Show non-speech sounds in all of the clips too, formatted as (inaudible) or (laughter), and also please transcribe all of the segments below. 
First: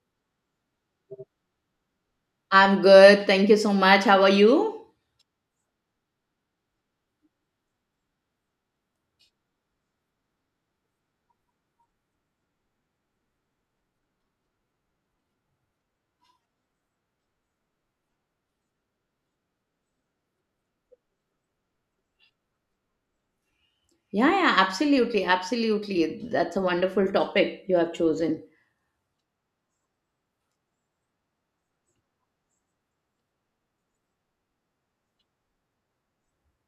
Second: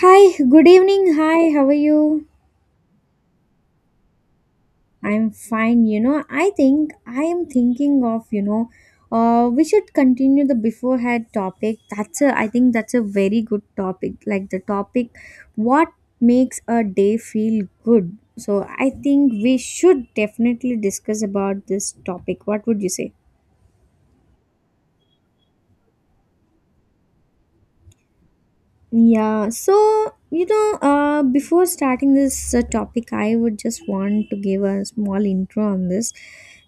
Hi, good evening. Hi, how are you? I'm good. Thank you so much. How are you? I'm fine. You know, I think I am thinking of, you know, We should continue the beforehand topic. I think that's a very good topic. Like the topic, what makes a day feel good? So I think we should definitely discuss about this topic. What would you say? Yeah, yeah, absolutely. Absolutely. That's a wonderful topic you have chosen. Yeah, before starting this topic, I would just want to give a small intro on this.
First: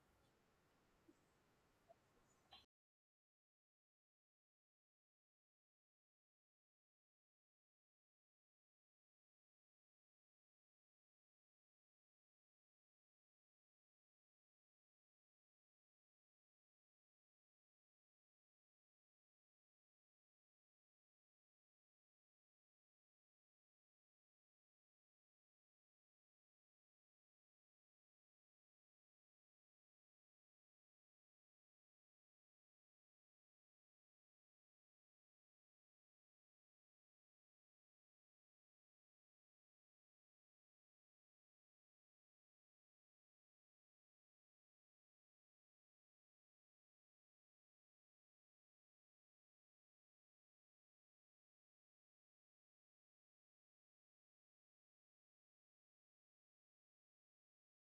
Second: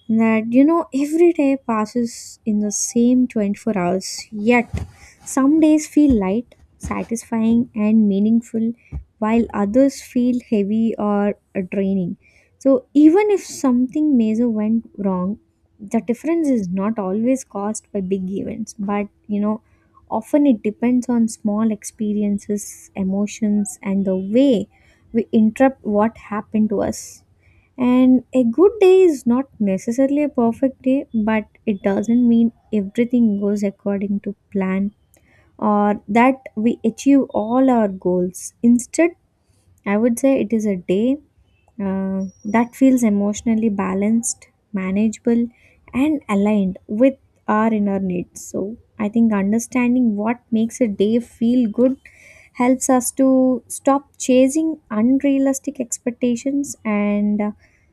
Every day passes in the same 24 hours, yet some days feel light, satisfying, and meaningful, while others feel heavy or draining. So, even if something major went wrong, the difference is not always caused by big events, but often it depends on small experiences, emotions, and the way we interpret what happened to us. And a good day is not necessarily a perfect day, but it doesn't mean everything goes according to plan or that we achieve all our goals. Instead, I would say it is a day that feels emotionally balanced, manageable, and aligned with our inner needs. So, I think understanding what makes a day feel good helps us to stop chasing unrealistic expectations and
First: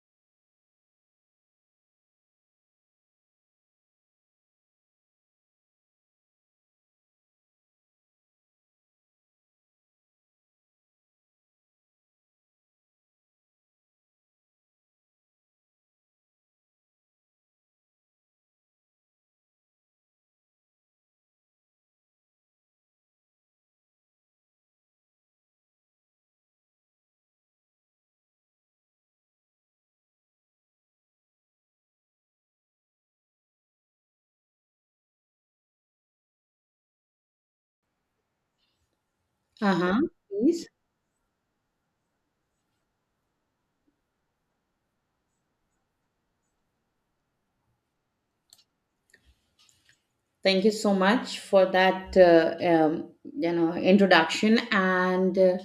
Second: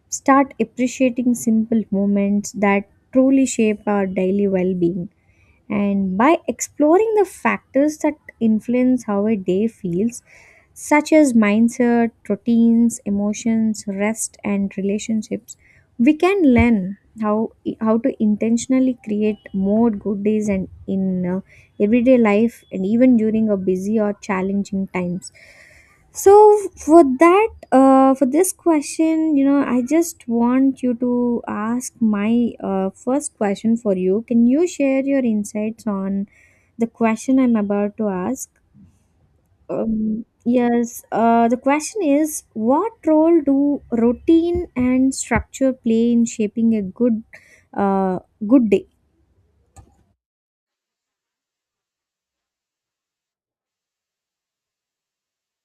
start appreciating simple moments that truly shape our daily well being. And by exploring the factors that influence how a day feels, such as mindset, routines, emotions, rest, and relationships. We can learn how to intentionally create more good days and in everyday life and even during a busy or challenging times. So for that, for this question, I just want you to ask my first question for you. Can you share your insights on the question I'm about to ask? Uh-huh. Please. Yes, the question is, what role do routine and structure play in shaping a uh, good day? Thank you so much for that introduction and uh,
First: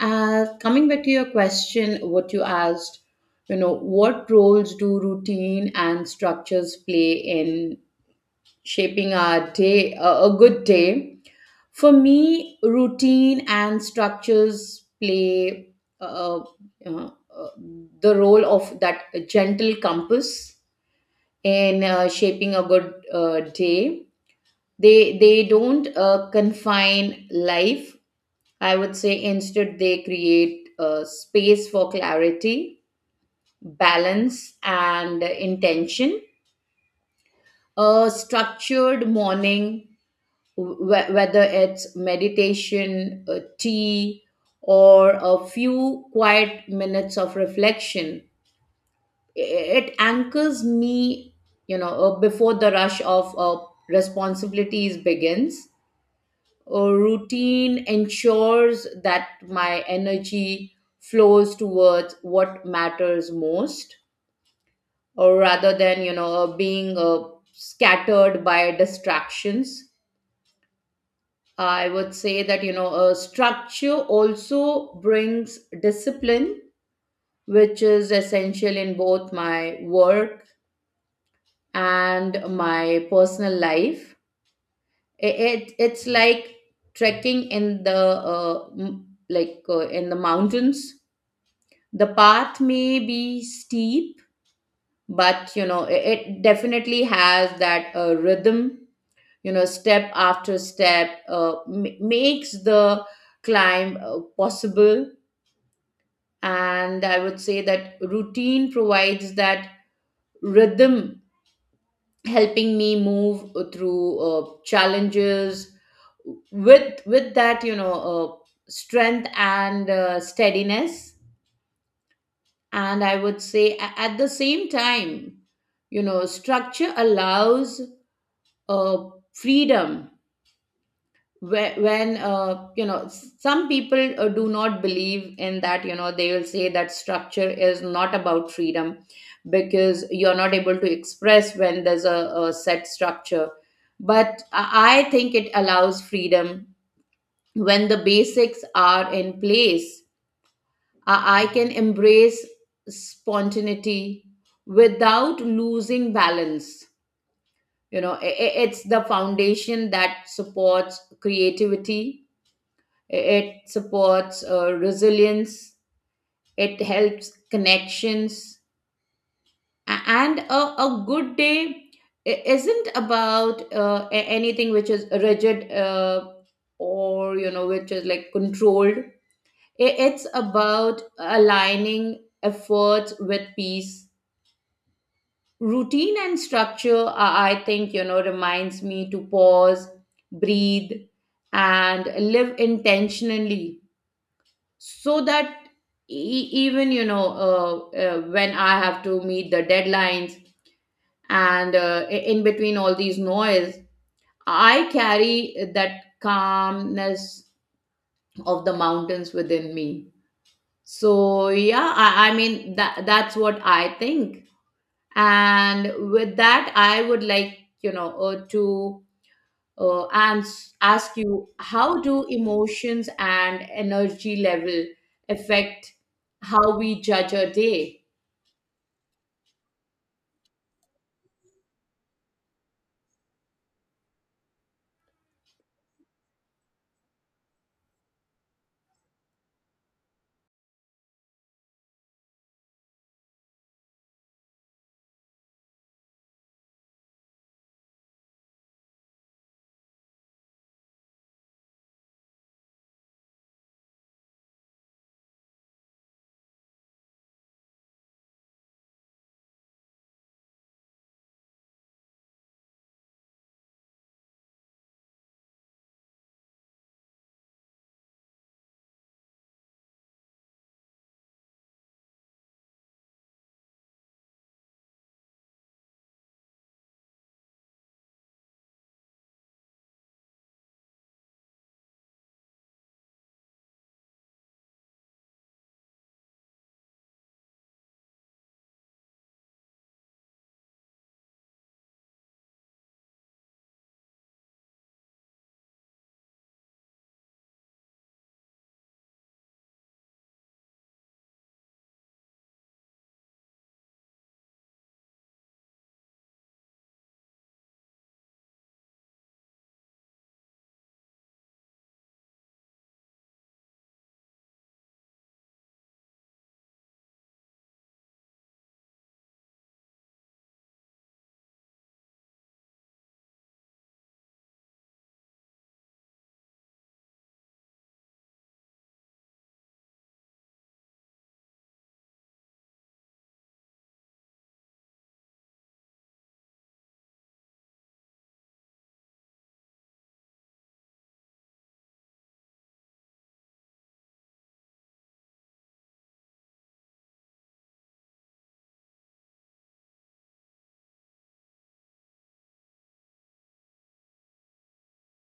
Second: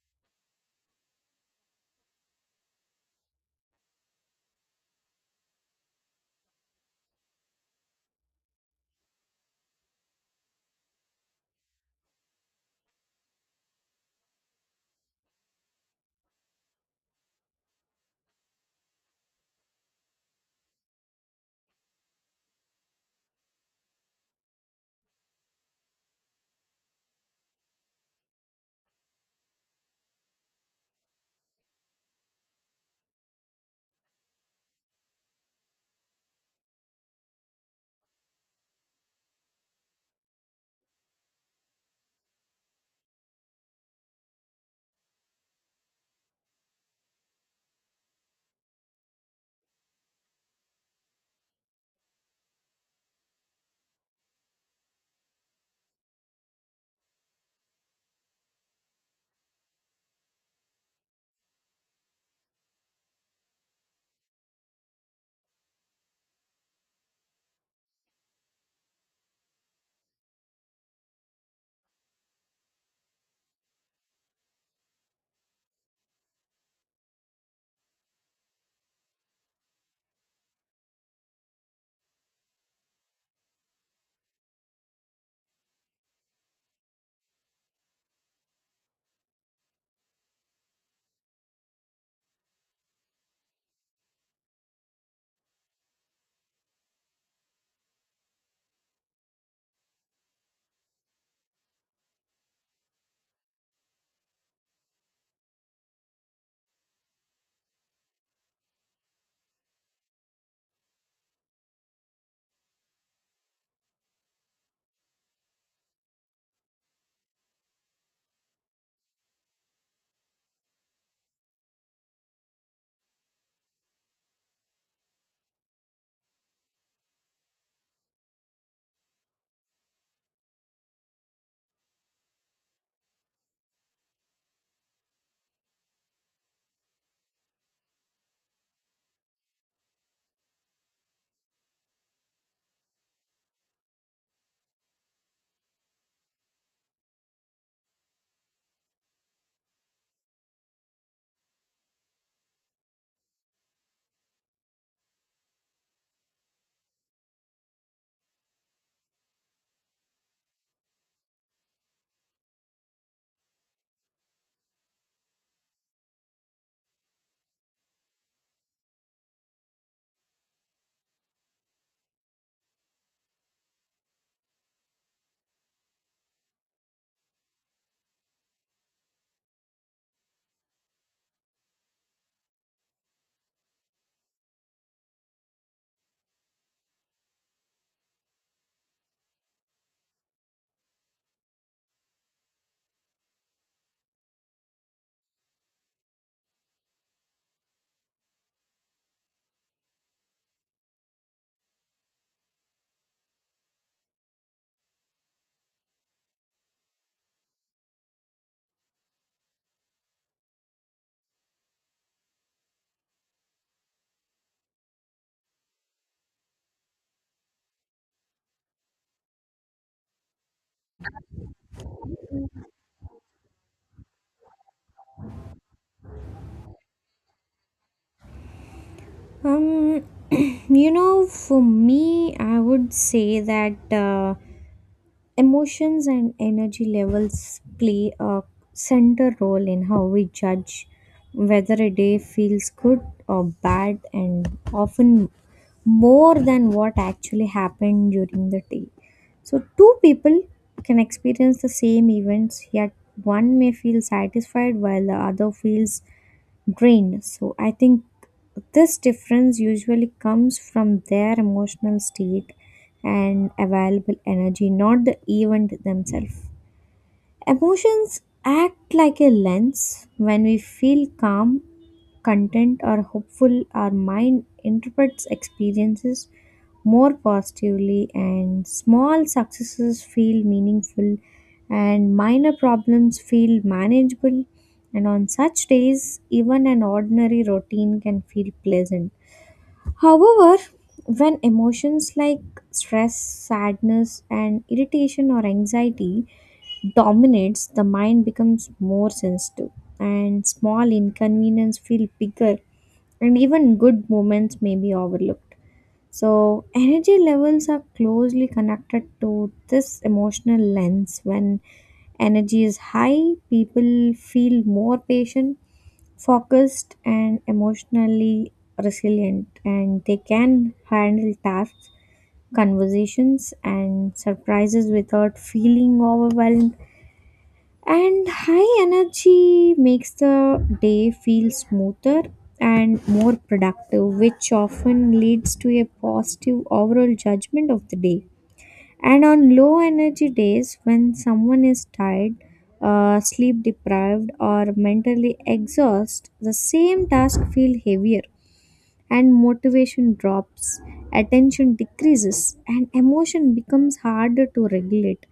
uh, coming back to your question, what you asked, you know, what roles do routine and structures play in shaping our day, a good day. For me, routine and structures play uh, uh, uh, the role of that gentle compass in shaping a good day. They don't confine life. I would say instead they create space for clarity, balance, and intention. A structured morning, whether it's meditation, tea, or a few quiet minutes of reflection, it anchors me, before the rush of responsibilities begins. A routine ensures that my energy flows towards what matters most, or rather than being scattered by distractions. I would say that, you know, a structure also brings discipline, which is essential in both my work and my personal life. It's like trekking in the in the mountains. The path may be steep, but you know, it definitely has that rhythm. You know, step after step makes the climb possible, and I would say that routine provides that rhythm, helping me move through challenges with that strength and steadiness. And I would say at the same time, you know, structure allows uh, freedom. When you know, some people do not believe in that, you know, they will say that structure is not about freedom because you're not able to express when there's a set structure, but I think it allows freedom. When the basics are in place, I can embrace spontaneity without losing balance. You know, it's the foundation that supports creativity, it supports resilience, it helps connections. And a good day isn't about anything which is rigid or you know which is like controlled. I- It's about aligning efforts with peace. Routine and structure, I think, you know, reminds me to pause, breathe, and live intentionally, so that even when I have to meet the deadlines and in between all these noise, I carry that calmness of the mountains within me. So yeah, I mean that's what I think. And with that, I would like to ask you, how do emotions and energy level affect how we judge a day? Um, (clears throat) you know, for me, I would say that emotions and energy levels play a center role in how we judge whether a day feels good or bad, and often more than what actually happened during the day. So, two people can experience the same events, yet one may feel satisfied while the other feels drained. So I think this difference usually comes from their emotional state and available energy, not the event themselves. Emotions act like a lens. When we feel calm, content, or hopeful, our mind interprets experiences more positively, and small successes feel meaningful, and minor problems feel manageable. And on such days, even an ordinary routine can feel pleasant. However, when emotions like stress, sadness, and irritation or anxiety dominates, the mind becomes more sensitive, and small inconvenience feel bigger, and even good moments may be overlooked. So, energy levels are closely connected to this emotional lens. When energy is high, people feel more patient, focused, and emotionally resilient, and they can handle tasks, conversations, and surprises without feeling overwhelmed, and high energy makes the day feel smoother and more productive, which often leads to a positive overall judgment of the day. And on low energy days, when someone is tired, sleep deprived, or mentally exhausted, the same task feel heavier and motivation drops, attention decreases, and emotion becomes harder to regulate.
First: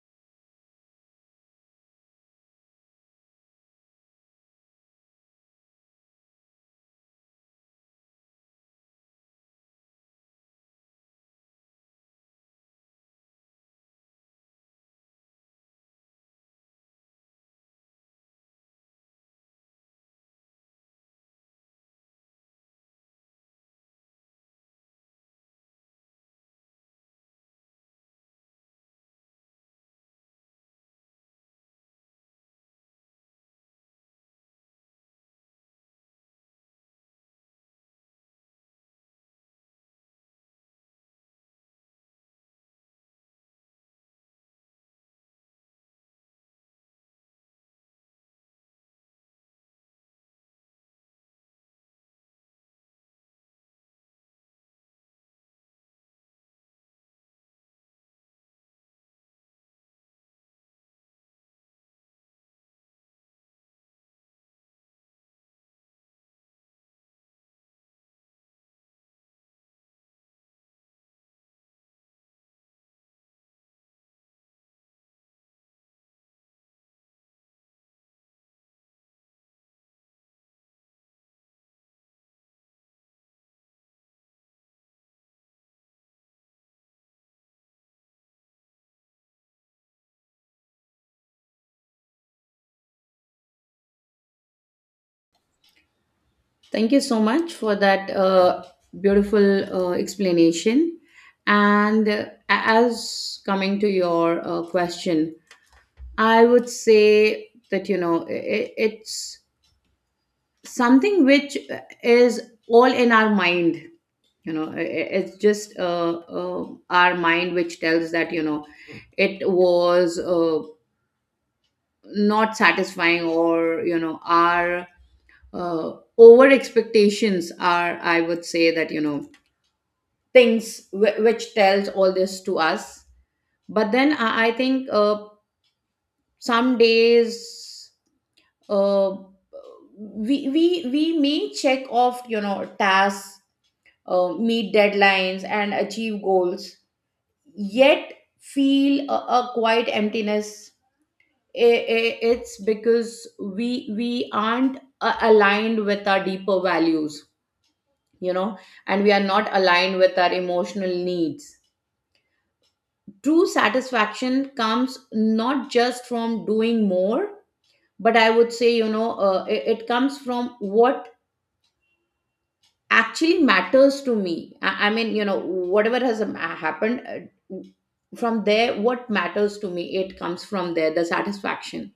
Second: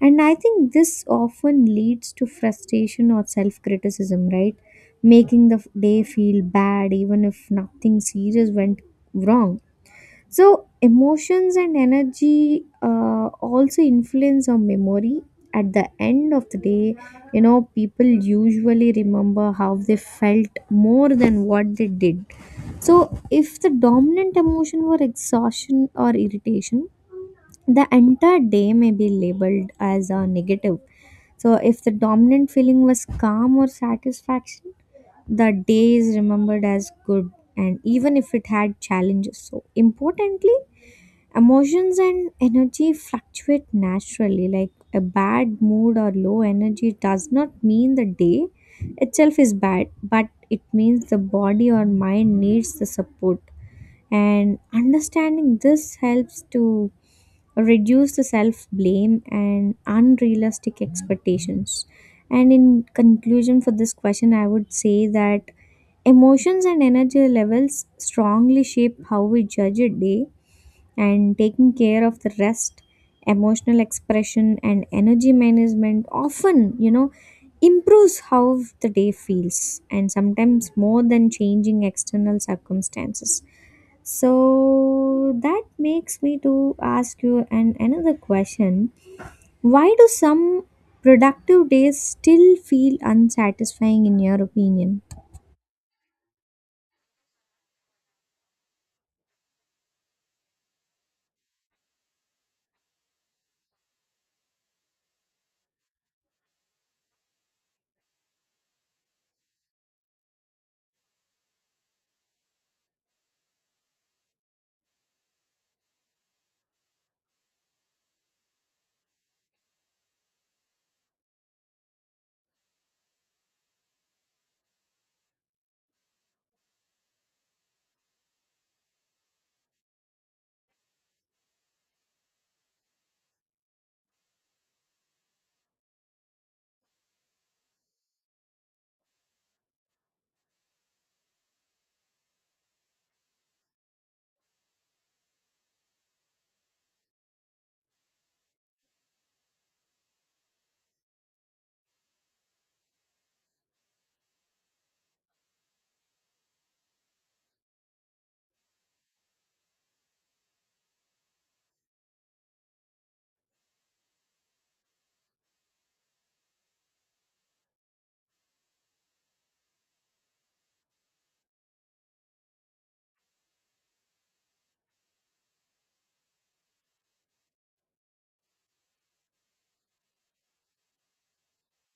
And I think this often leads to frustration or self criticism, right? Making the day feel bad even if nothing serious went wrong. So, emotions and energy also influence our memory. At the end of the day, you know, people usually remember how they felt more than what they did. So, if the dominant emotion were exhaustion or irritation, the entire day may be labeled as a negative. So, if the dominant feeling was calm or satisfaction, the day is remembered as good, and even if it had challenges. So, importantly, emotions and energy fluctuate naturally, like a bad mood or low energy does not mean the day itself is bad, but it means the body or mind needs the support. And understanding this helps to reduce the self blame and unrealistic expectations. And in conclusion, for this question, I would say that emotions and energy levels strongly shape how we judge a day, and taking care of the rest, emotional expression, and energy management often, you know, improves how the day feels, and sometimes more than changing external circumstances. So that makes me to ask you an another question. Why do some productive days still feel unsatisfying in your opinion? Thank you so much for that beautiful explanation. And as coming to your question, I would say that you know, it's something which is all in our mind. You know, it's just our mind which tells that, you know, it was not satisfying, or you know, our over expectations are, I would say that you know, things which tells all this to us. But then I think some days uh, we may check off, you know, tasks, meet deadlines and achieve goals, yet feel a quiet emptiness. It's because we we aren't aligned with our deeper values, you know, and we are not aligned with our emotional needs. True satisfaction comes not just from doing more, but I would say, you know, it comes from what actually matters to me. I mean, you know, whatever has happened, from there what matters to me, it comes from there, the satisfaction.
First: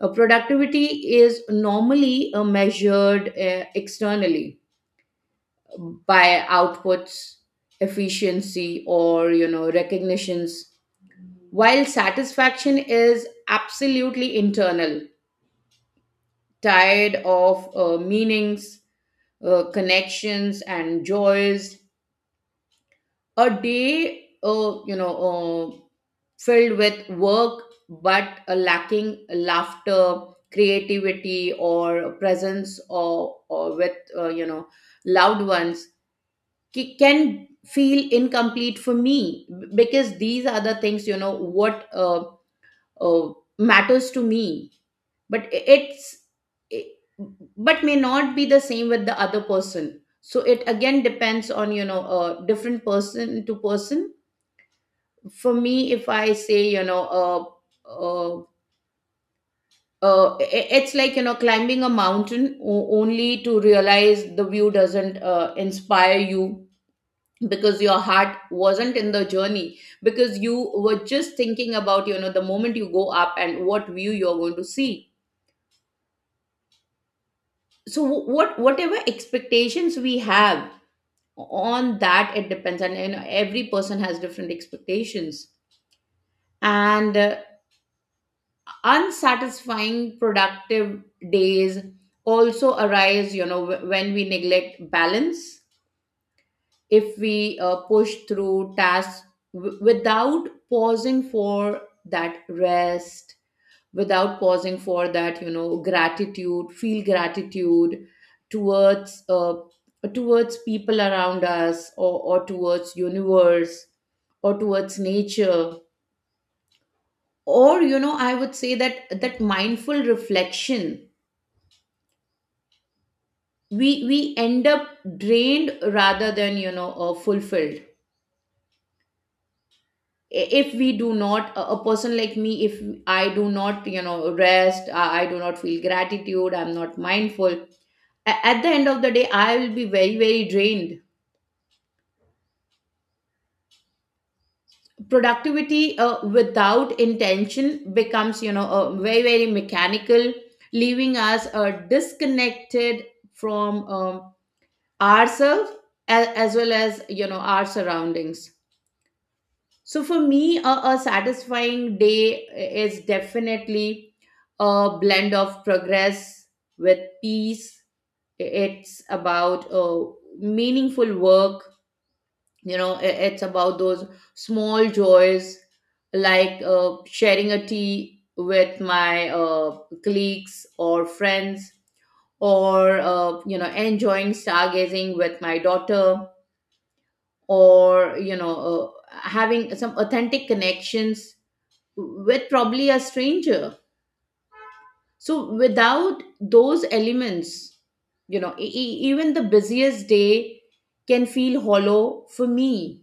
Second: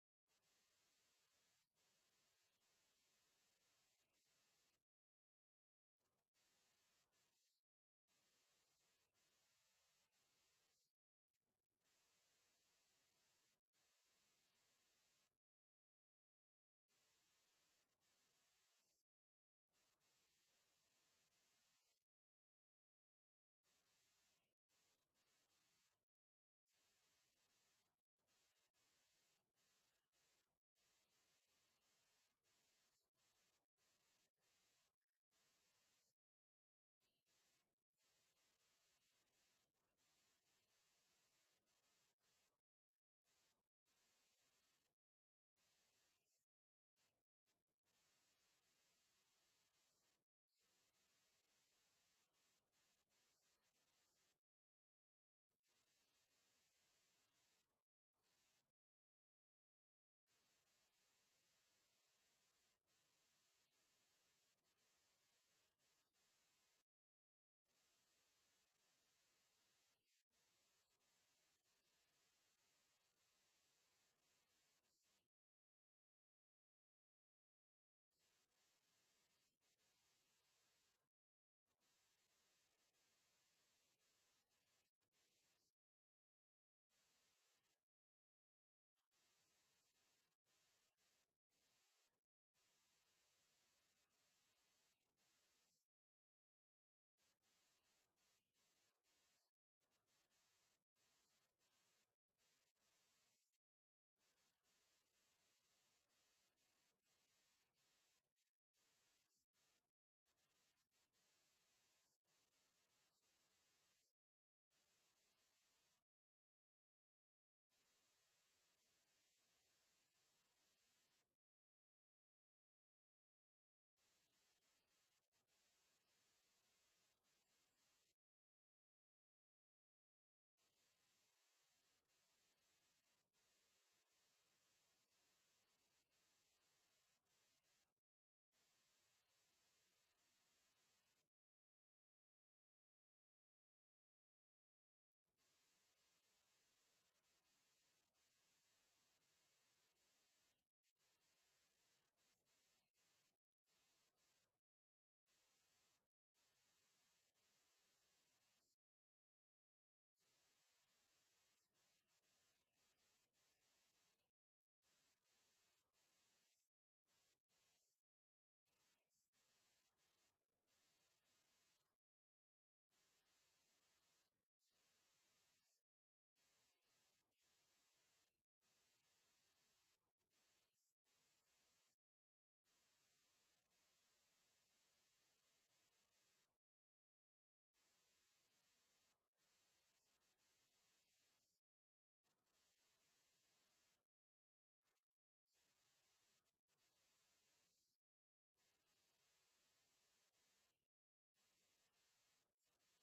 Productivity is normally measured externally, by outputs, efficiency, or you know, recognitions, while satisfaction is absolutely internal, tired of meanings, connections, and joys. A day, uh, filled with work but lacking laughter, creativity or presence, or with, you know, loved ones, can feel incomplete for me, b- because these are the things, you know, what uh, matters to me. But i- but may not be the same with the other person, so it again depends on, you know, different person to person. For me, if I say, you know, uh, it's like, you know, climbing a mountain only to realize the view doesn't inspire you because your heart wasn't in the journey, because you were just thinking about, you know, the moment you go up and what view you're going to see. So whatever expectations we have, on that it depends, and you know, every person has different expectations. And unsatisfying productive days also arise, you know, when we neglect balance. If we push through tasks without pausing for that rest, without pausing for that, you know, gratitude, feel gratitude towards towards people around us, or towards universe, or towards nature, or you know, I would say that mindful reflection, we end up drained rather than, you know, fulfilled. I- if we do not, a a person like me, if I do not, you know, rest, I i do not feel gratitude, I'm not mindful, at the end of the day I will be very very drained. Productivity without intention becomes, you know, very very mechanical, leaving us disconnected from ourselves, as well as, you know, our surroundings. So for me, a satisfying day is definitely a blend of progress with peace. It's about meaningful work. You know, it's about those small joys, like sharing a tea with my colleagues or friends, or you know, enjoying stargazing with my daughter, or you know, having some authentic connections with probably a stranger. So without those elements, you know, even the busiest day can feel hollow for me.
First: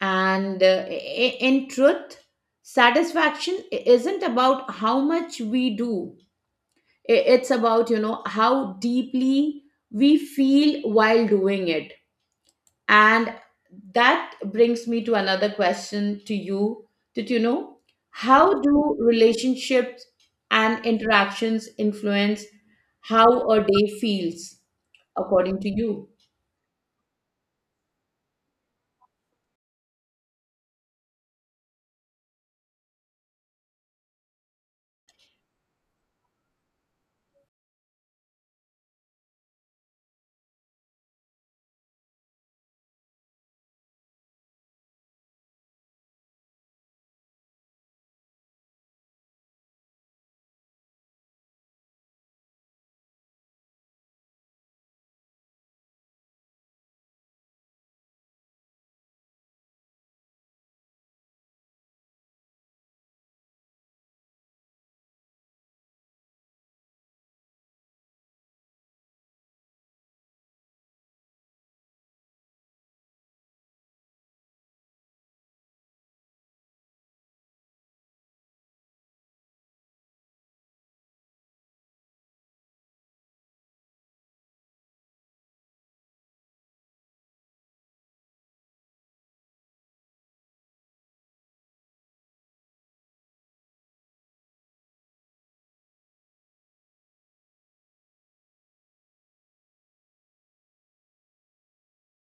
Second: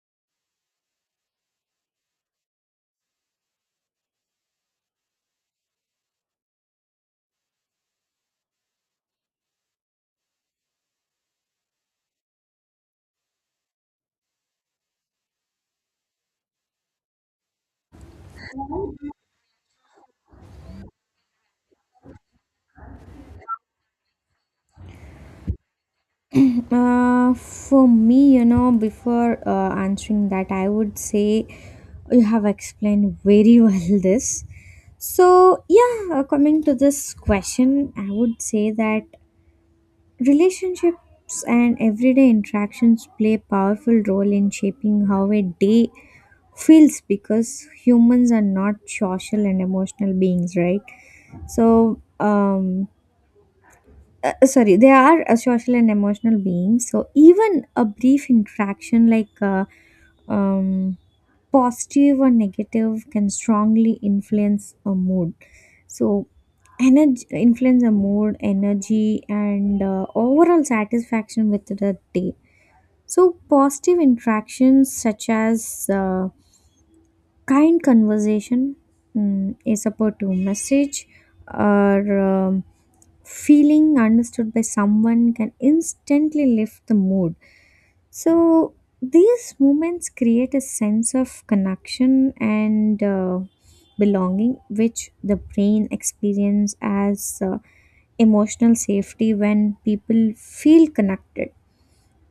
And in truth, satisfaction isn't about how much we do. I- It's about, you know, how deeply we feel while doing it. And that brings me to another question to you. Did you know how do relationships and interactions influence how a day feels, according to you? For me, you know, before answering that, I would say you have explained very (laughs) well this. So, yeah, coming to this question, I would say that relationships and everyday interactions play a powerful role in shaping how a day feels because humans are not social and emotional beings, right? So, sorry, they are a social and emotional beings, so even a brief interaction like um, positive or negative can strongly influence a mood. So energy influence a mood, energy, and overall satisfaction with the day. So positive interactions, such as kind conversation, is supposed to message or feeling understood by someone can instantly lift the mood. So these moments create a sense of connection and belonging, which the brain experience as emotional safety. When people feel connected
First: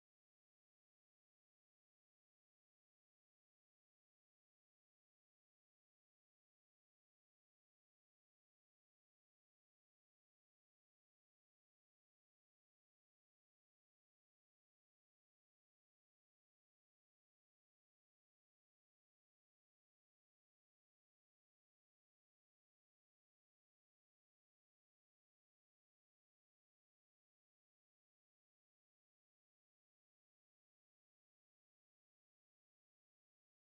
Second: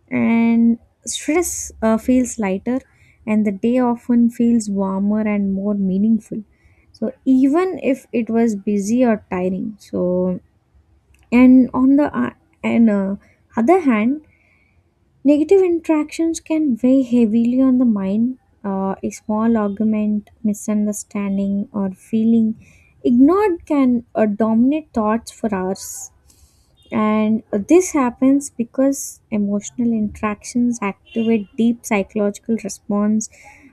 and stress feels lighter, and the day often feels warmer and more meaningful, so even if it was busy or tiring. So and on the uh, and uh, other hand, negative interactions can weigh heavily on the mind. A small argument, misunderstanding, or feeling ignored can dominate thoughts for hours. And this happens because emotional interactions activate deep psychological response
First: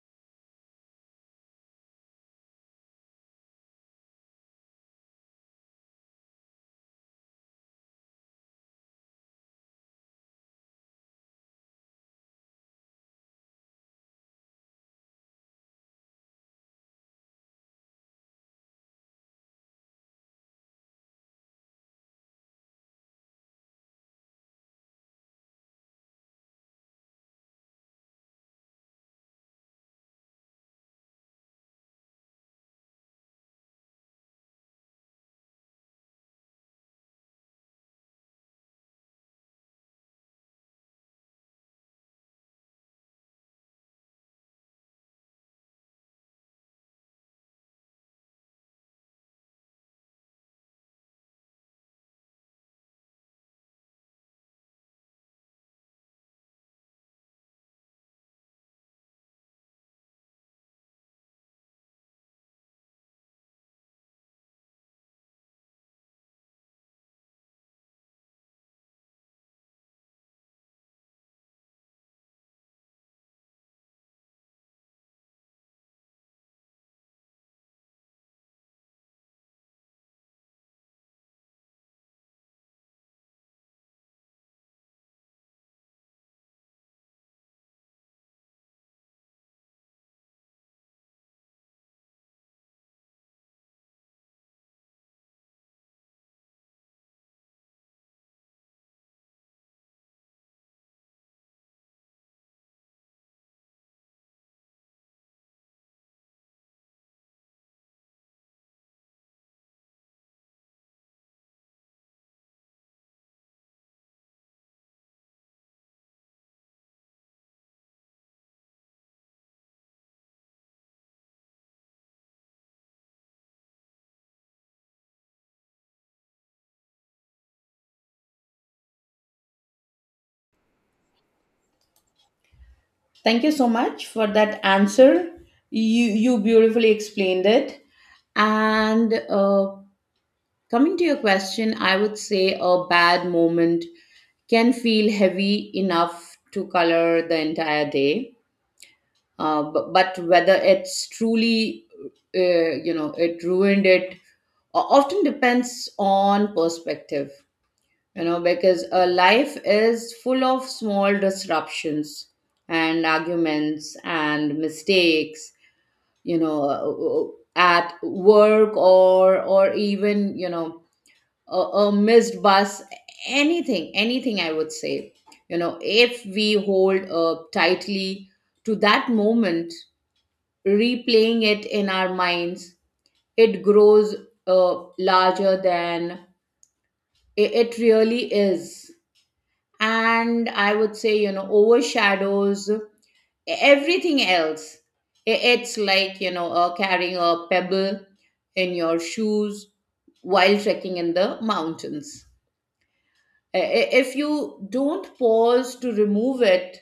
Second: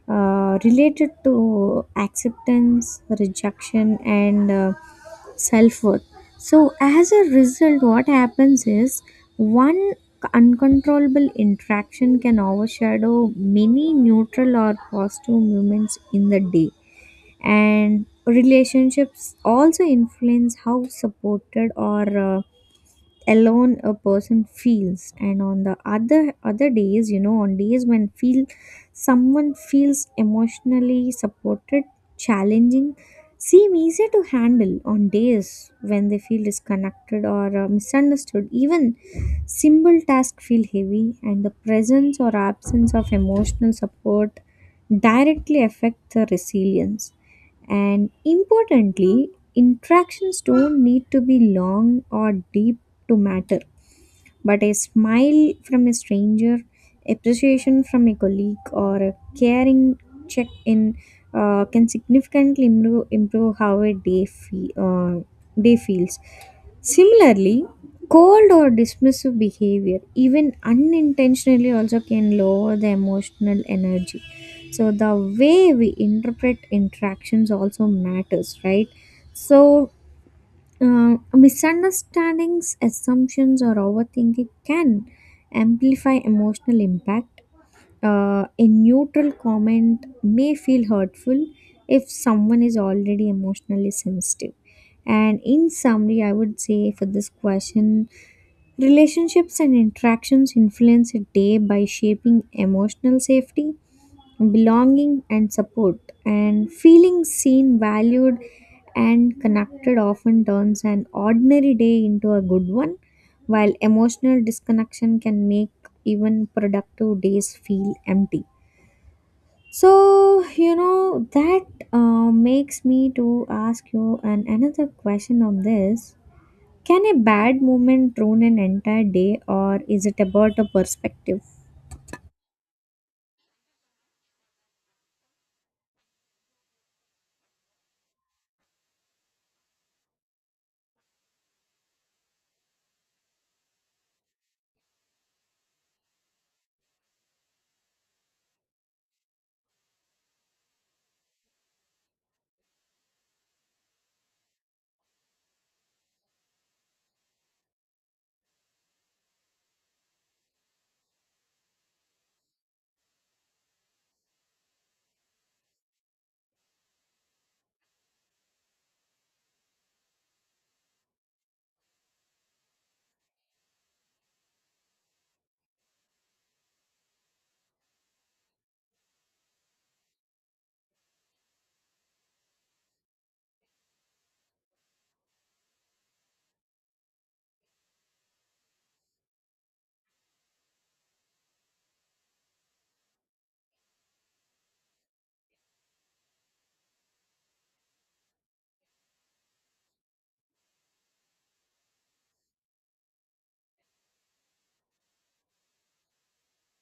related to acceptance, rejection, and self worth. So, as a result, what happens is one uncontrollable interaction can overshadow many neutral or positive moments in the day, and relationships also influence how supported or uh, alone a person feels. And on the other days, you know, on days when feel someone feels emotionally supported, challenging seem easier to handle. On days when they feel disconnected or misunderstood, even simple tasks feel heavy, and the presence or absence of emotional support directly affect the resilience. And importantly, interactions don't need to be long or deep to matter. But a smile from a stranger, appreciation from a colleague, or a caring check in can significantly improve how a day feels. Similarly, cold or dismissive behavior, even unintentionally, also can lower the emotional energy. So, the way we interpret interactions also matters, right? So, misunderstandings, assumptions, or overthinking can amplify emotional impact. Uh, a neutral comment may feel hurtful if someone is already emotionally sensitive. And in summary, I would say for this question, relationships and interactions influence a day by shaping emotional safety, belonging, and support. And feeling seen, valued, and connected often turns an ordinary day into a good one, while emotional disconnection can make even productive days feel empty. So, you know, that makes me to ask you an, another question on this. Can a bad moment ruin an entire day, or is it about a perspective? Thank you so much for that answer. You beautifully explained it. And coming to your question, I would say a bad moment can feel heavy enough to color the entire day, but whether it's truly you know it ruined it often depends on perspective. You know, because a life is full of small disruptions and arguments and mistakes, you know, at work or even, you know, a missed bus, anything, anything I would say, you know, if we hold tightly to that moment, replaying it in our minds, it grows larger than it really is. And I would say, you know, overshadows everything else. I- It's like, you know, carrying a pebble in your shoes while trekking in the mountains. If you don't pause to remove it,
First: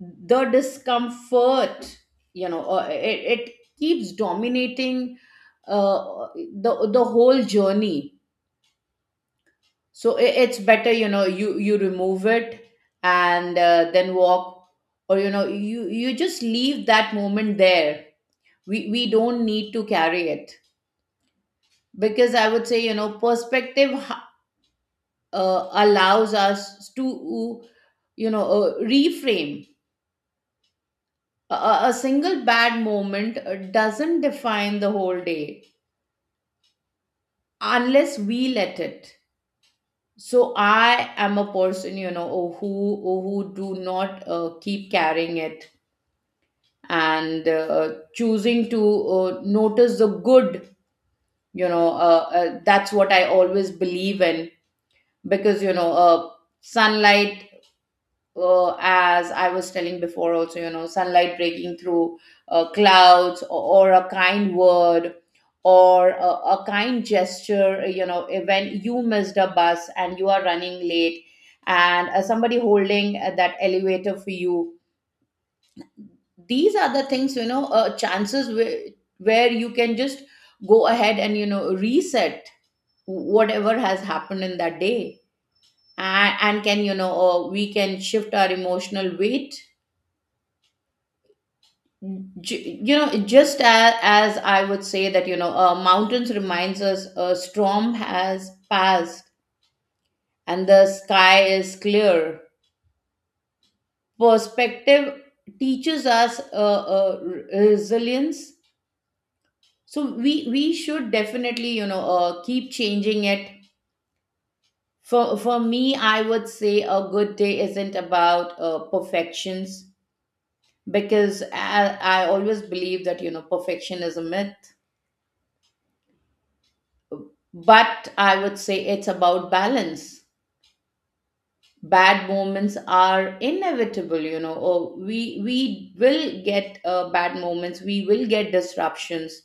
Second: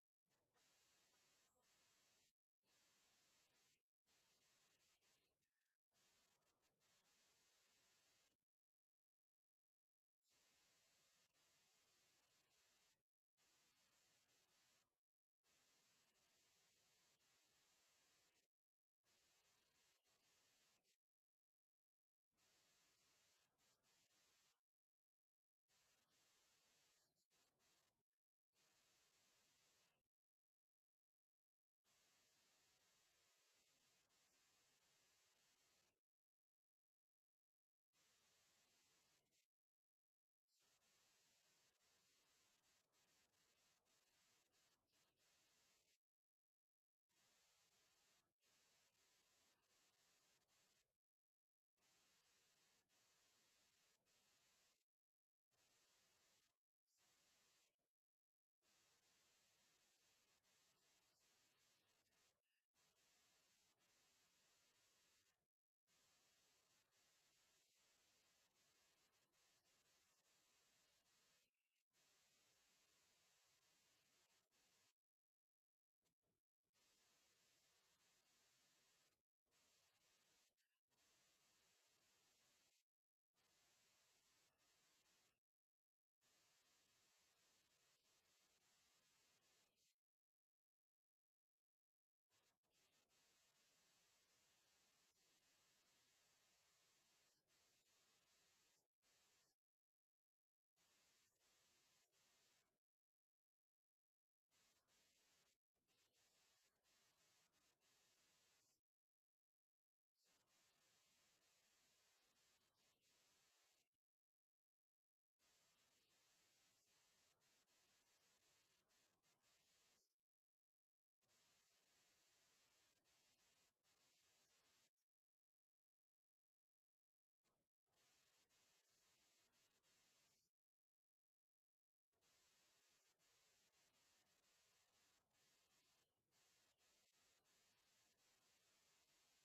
the discomfort, you know, it keeps dominating uh, the whole journey. So I it's better, you know, you remove it and then walk, or you know, you just leave that moment there. We don't need to carry it, because I would say, you know, perspective allows us to, you know, reframe. A, a single bad moment doesn't define the whole day unless we let it. So I am a person, you know, who do not keep carrying it, and choosing to notice the good. You know, that's what I always believe in, because you know, sunlight, as I was telling before, also, you know, sunlight breaking through clouds, or a kind word, or a kind gesture, you know, when you missed a bus and you are running late, and somebody holding that elevator for you. These are the things, you know, chances where, you can just go ahead and, you know, reset whatever has happened in that day, and, can, you know, we can shift our emotional weight. You know, just as I would say, that you know, mountains reminds us, a storm has passed and the sky is clear. Perspective teaches us resilience. So we should definitely, you know, keep changing it. For me, I would say a good day isn't about perfections, because I always believe that, you know, perfection is a myth. But I would say it's about balance. Bad moments are inevitable, you know. Or we will get bad moments. We will get disruptions.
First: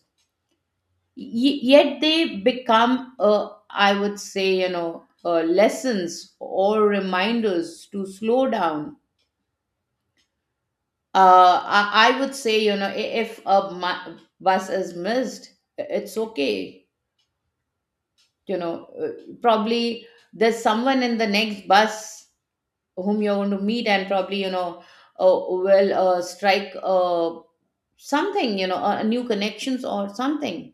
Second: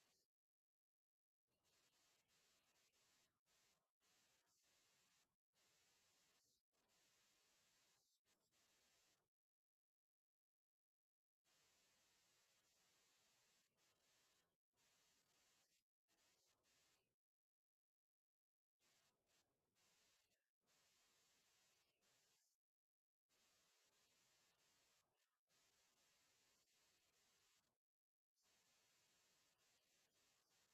Yet they become, I would say, you know, lessons or reminders to slow down. I would say, you know, if a bus is missed, it's okay. You know, probably there's someone in the next bus whom you're going to meet, and probably, you know, strike something, you know, new connections or something.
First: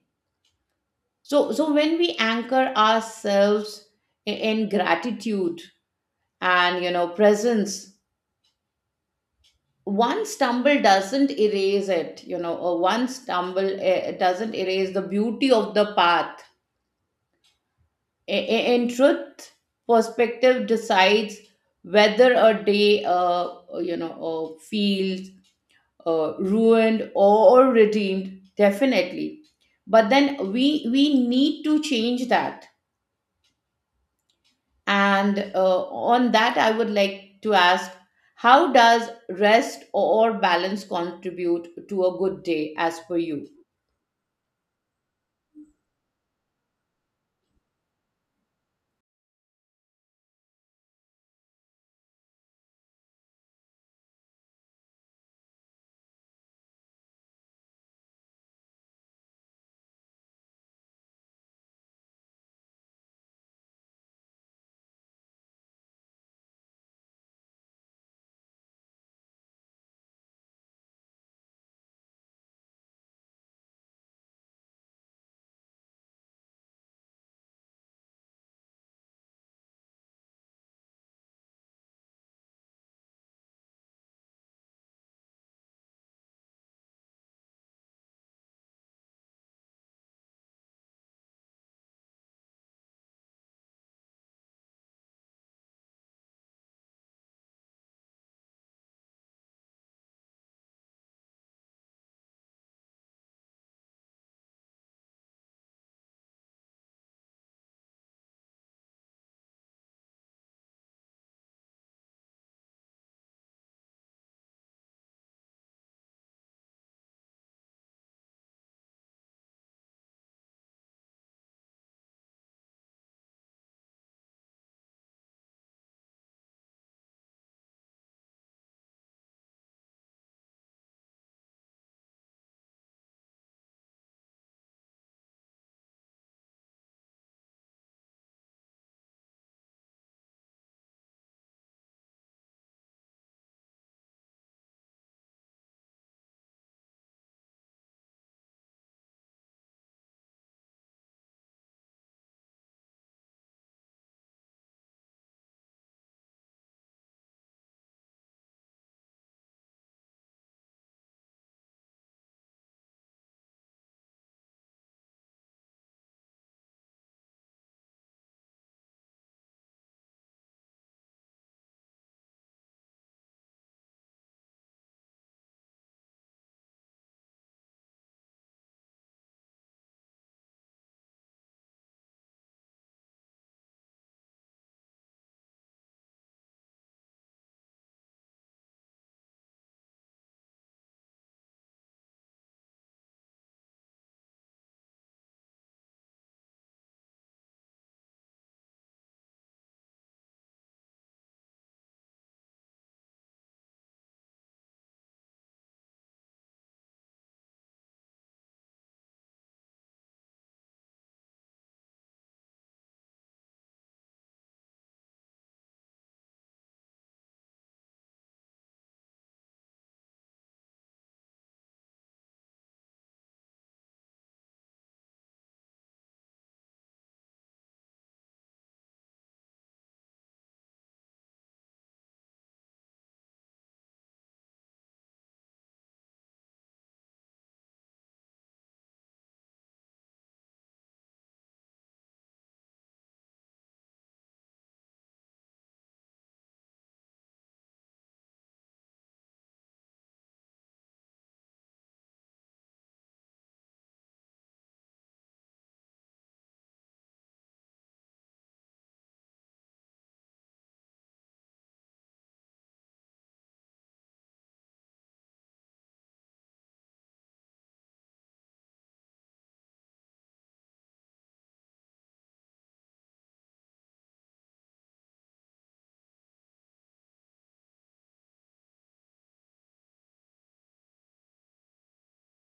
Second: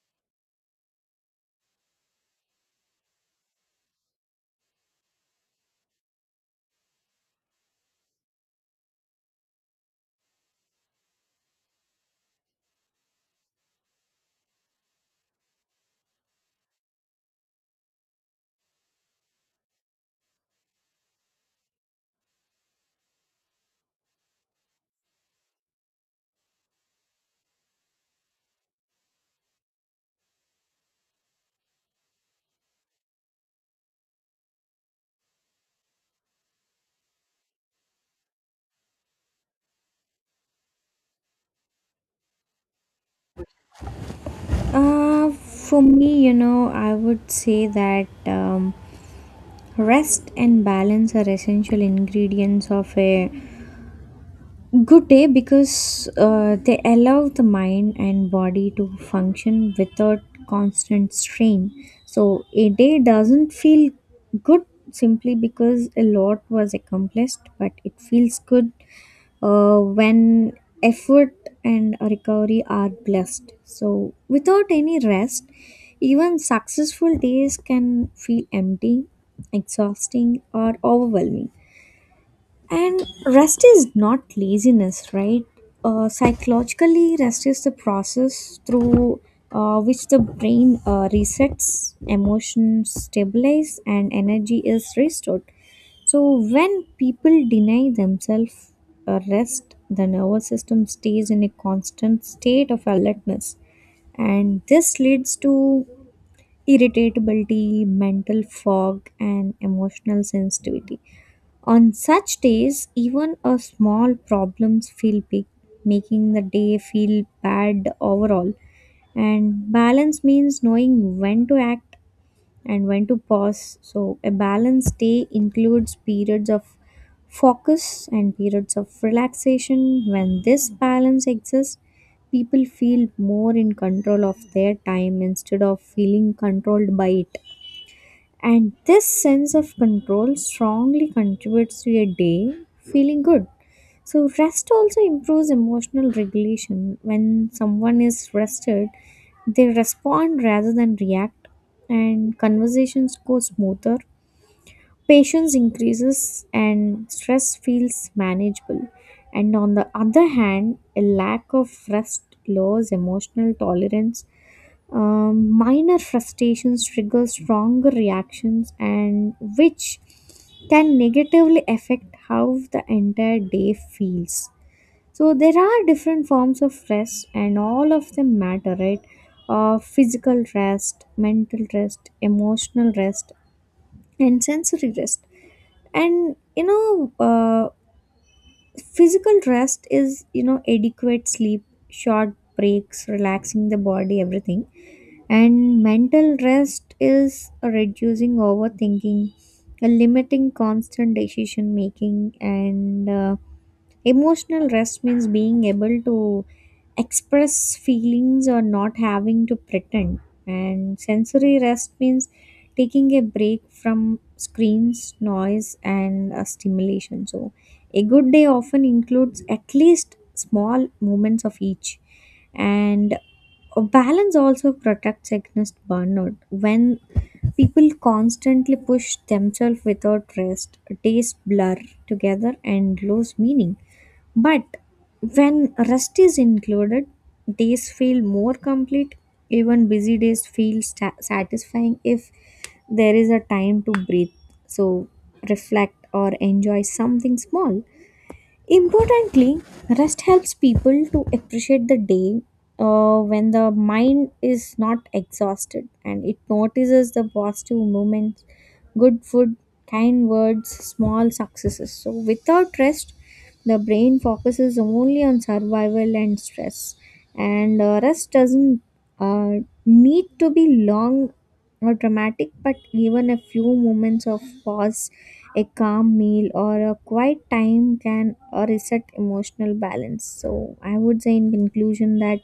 So when we anchor ourselves in gratitude and, you know, presence, one stumble doesn't erase it, you know, or one stumble doesn't erase the beauty of the path. In truth, perspective decides whether a day feels ruined or redeemed, definitely. But then we need to change that. And on that, I would like to ask, how does rest or balance contribute to a good day, as per you? For me, you know, I would say that rest and balance are essential ingredients of a good day because they allow the mind and body to function without constant strain. So a day doesn't feel good simply because a lot was accomplished, but it feels good when effort and recovery are blessed. So without any rest, even successful days can feel empty, exhausting, or overwhelming. And rest is not laziness, right? Psychologically, rest is the process through which the brain resets, emotions stabilize, and energy is restored. So, when people deny themselves a rest, the nervous system stays in a constant state of alertness, and this leads to irritability, mental fog, and emotional sensitivity. On such days, even a small problems feel big, making the day feel bad overall. And balance means knowing when to act and when to pause. So, a balanced day includes periods of focus and periods of relaxation. When this balance exists, people feel more in control of their time instead of feeling controlled by it. And this sense of control strongly contributes to your day feeling good. So, rest also improves emotional regulation. When someone is rested, they respond rather than react, and conversations go smoother. Patience increases, and stress feels manageable. And on the other hand, a lack of rest lowers emotional tolerance. Minor frustrations trigger stronger reactions, and which can negatively affect how the entire day feels. So there are different forms of rest, and all of them matter, right? Physical rest, mental rest, emotional rest, and sensory rest. And you know, physical rest is, you know, adequate sleep, short breaks, relaxing the body, everything. And mental rest is reducing overthinking, limiting constant decision making, and emotional rest means being able to express feelings or not having to pretend. And sensory rest means taking a break from screens, noise, and stimulation. So, a good day often includes at least small moments of each, and a balance also protects against burnout. When people constantly push themselves without rest, days blur together and lose meaning. But when rest is included, days feel more complete. Even busy days feel satisfying if there is a time to breathe. So reflect or enjoy something small. Importantly, rest helps people to appreciate the day. When the mind is not exhausted, and it notices the positive moments, good food, kind words, small successes. So, without rest, the brain focuses only on survival and stress. And rest doesn't need to be long or dramatic, but even a few moments of pause, a calm meal, or a quiet time can reset emotional balance. So, I would say in conclusion that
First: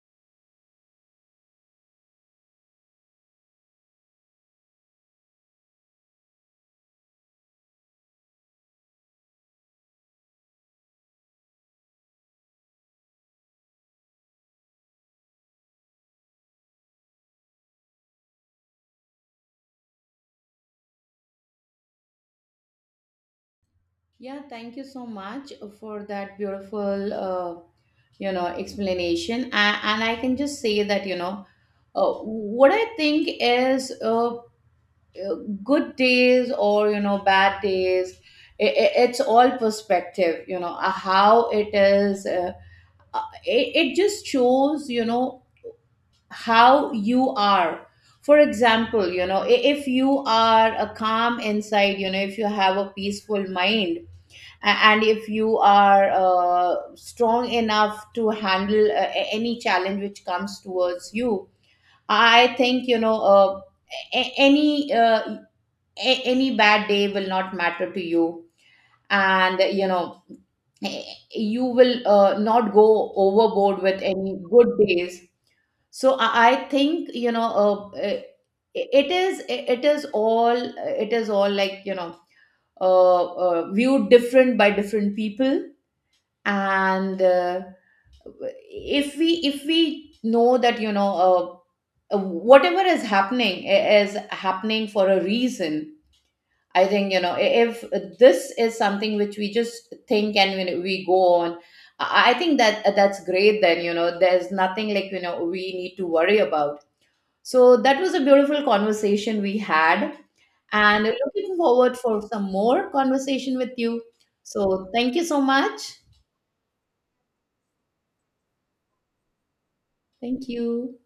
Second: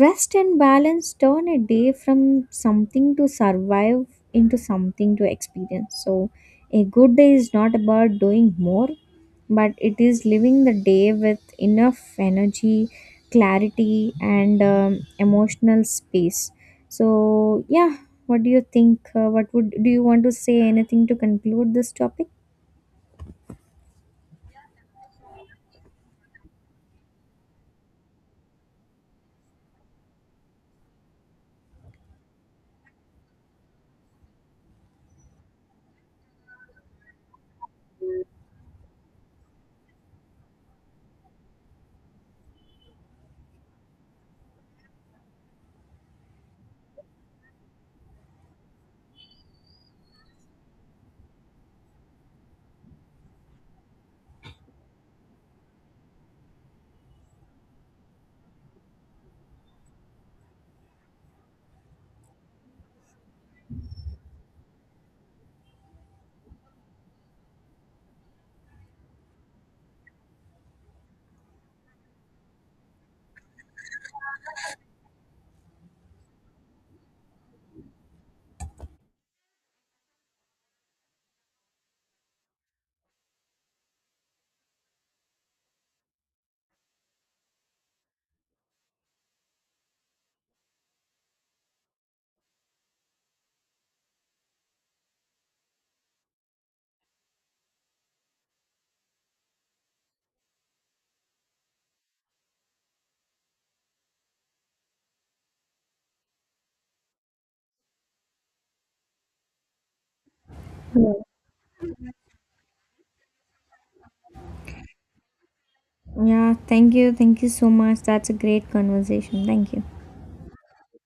rest and balance turn a day from something to survive into something to experience. So, a good day is not about doing more, but it is living the day with enough energy, clarity, and emotional space. So, yeah, what do you think? What would do you want to say anything to conclude this topic? Yeah, thank you so much for that beautiful you know explanation. And I can just say that, you know, what I think is, uh, good days or, you know, bad days, I it's all perspective. You know, how it is, it just shows, you know, how you are. For example, you know, if you are a calm inside, you know, if you have a peaceful mind, and if you are strong enough to handle any challenge which comes towards you, I think, you know, any any bad day will not matter to you. And you know, eh, you will not go overboard with any good days. So I think, you know, uh, uh, it is it is all it is all like, you know, viewed different by different people. And if we know that, you know, whatever is happening is happening for a reason. I think, you know, if this is something which we just think and, you know, we go on, I think that that's great. Then, you know, there's nothing like, you know, we need to worry about. So that was a beautiful conversation we had, and Yeah, looking forward for some more conversation with you. So thank you so much. yeah, thank you. Thank you so much. That's a great conversation. Thank you. Thank you.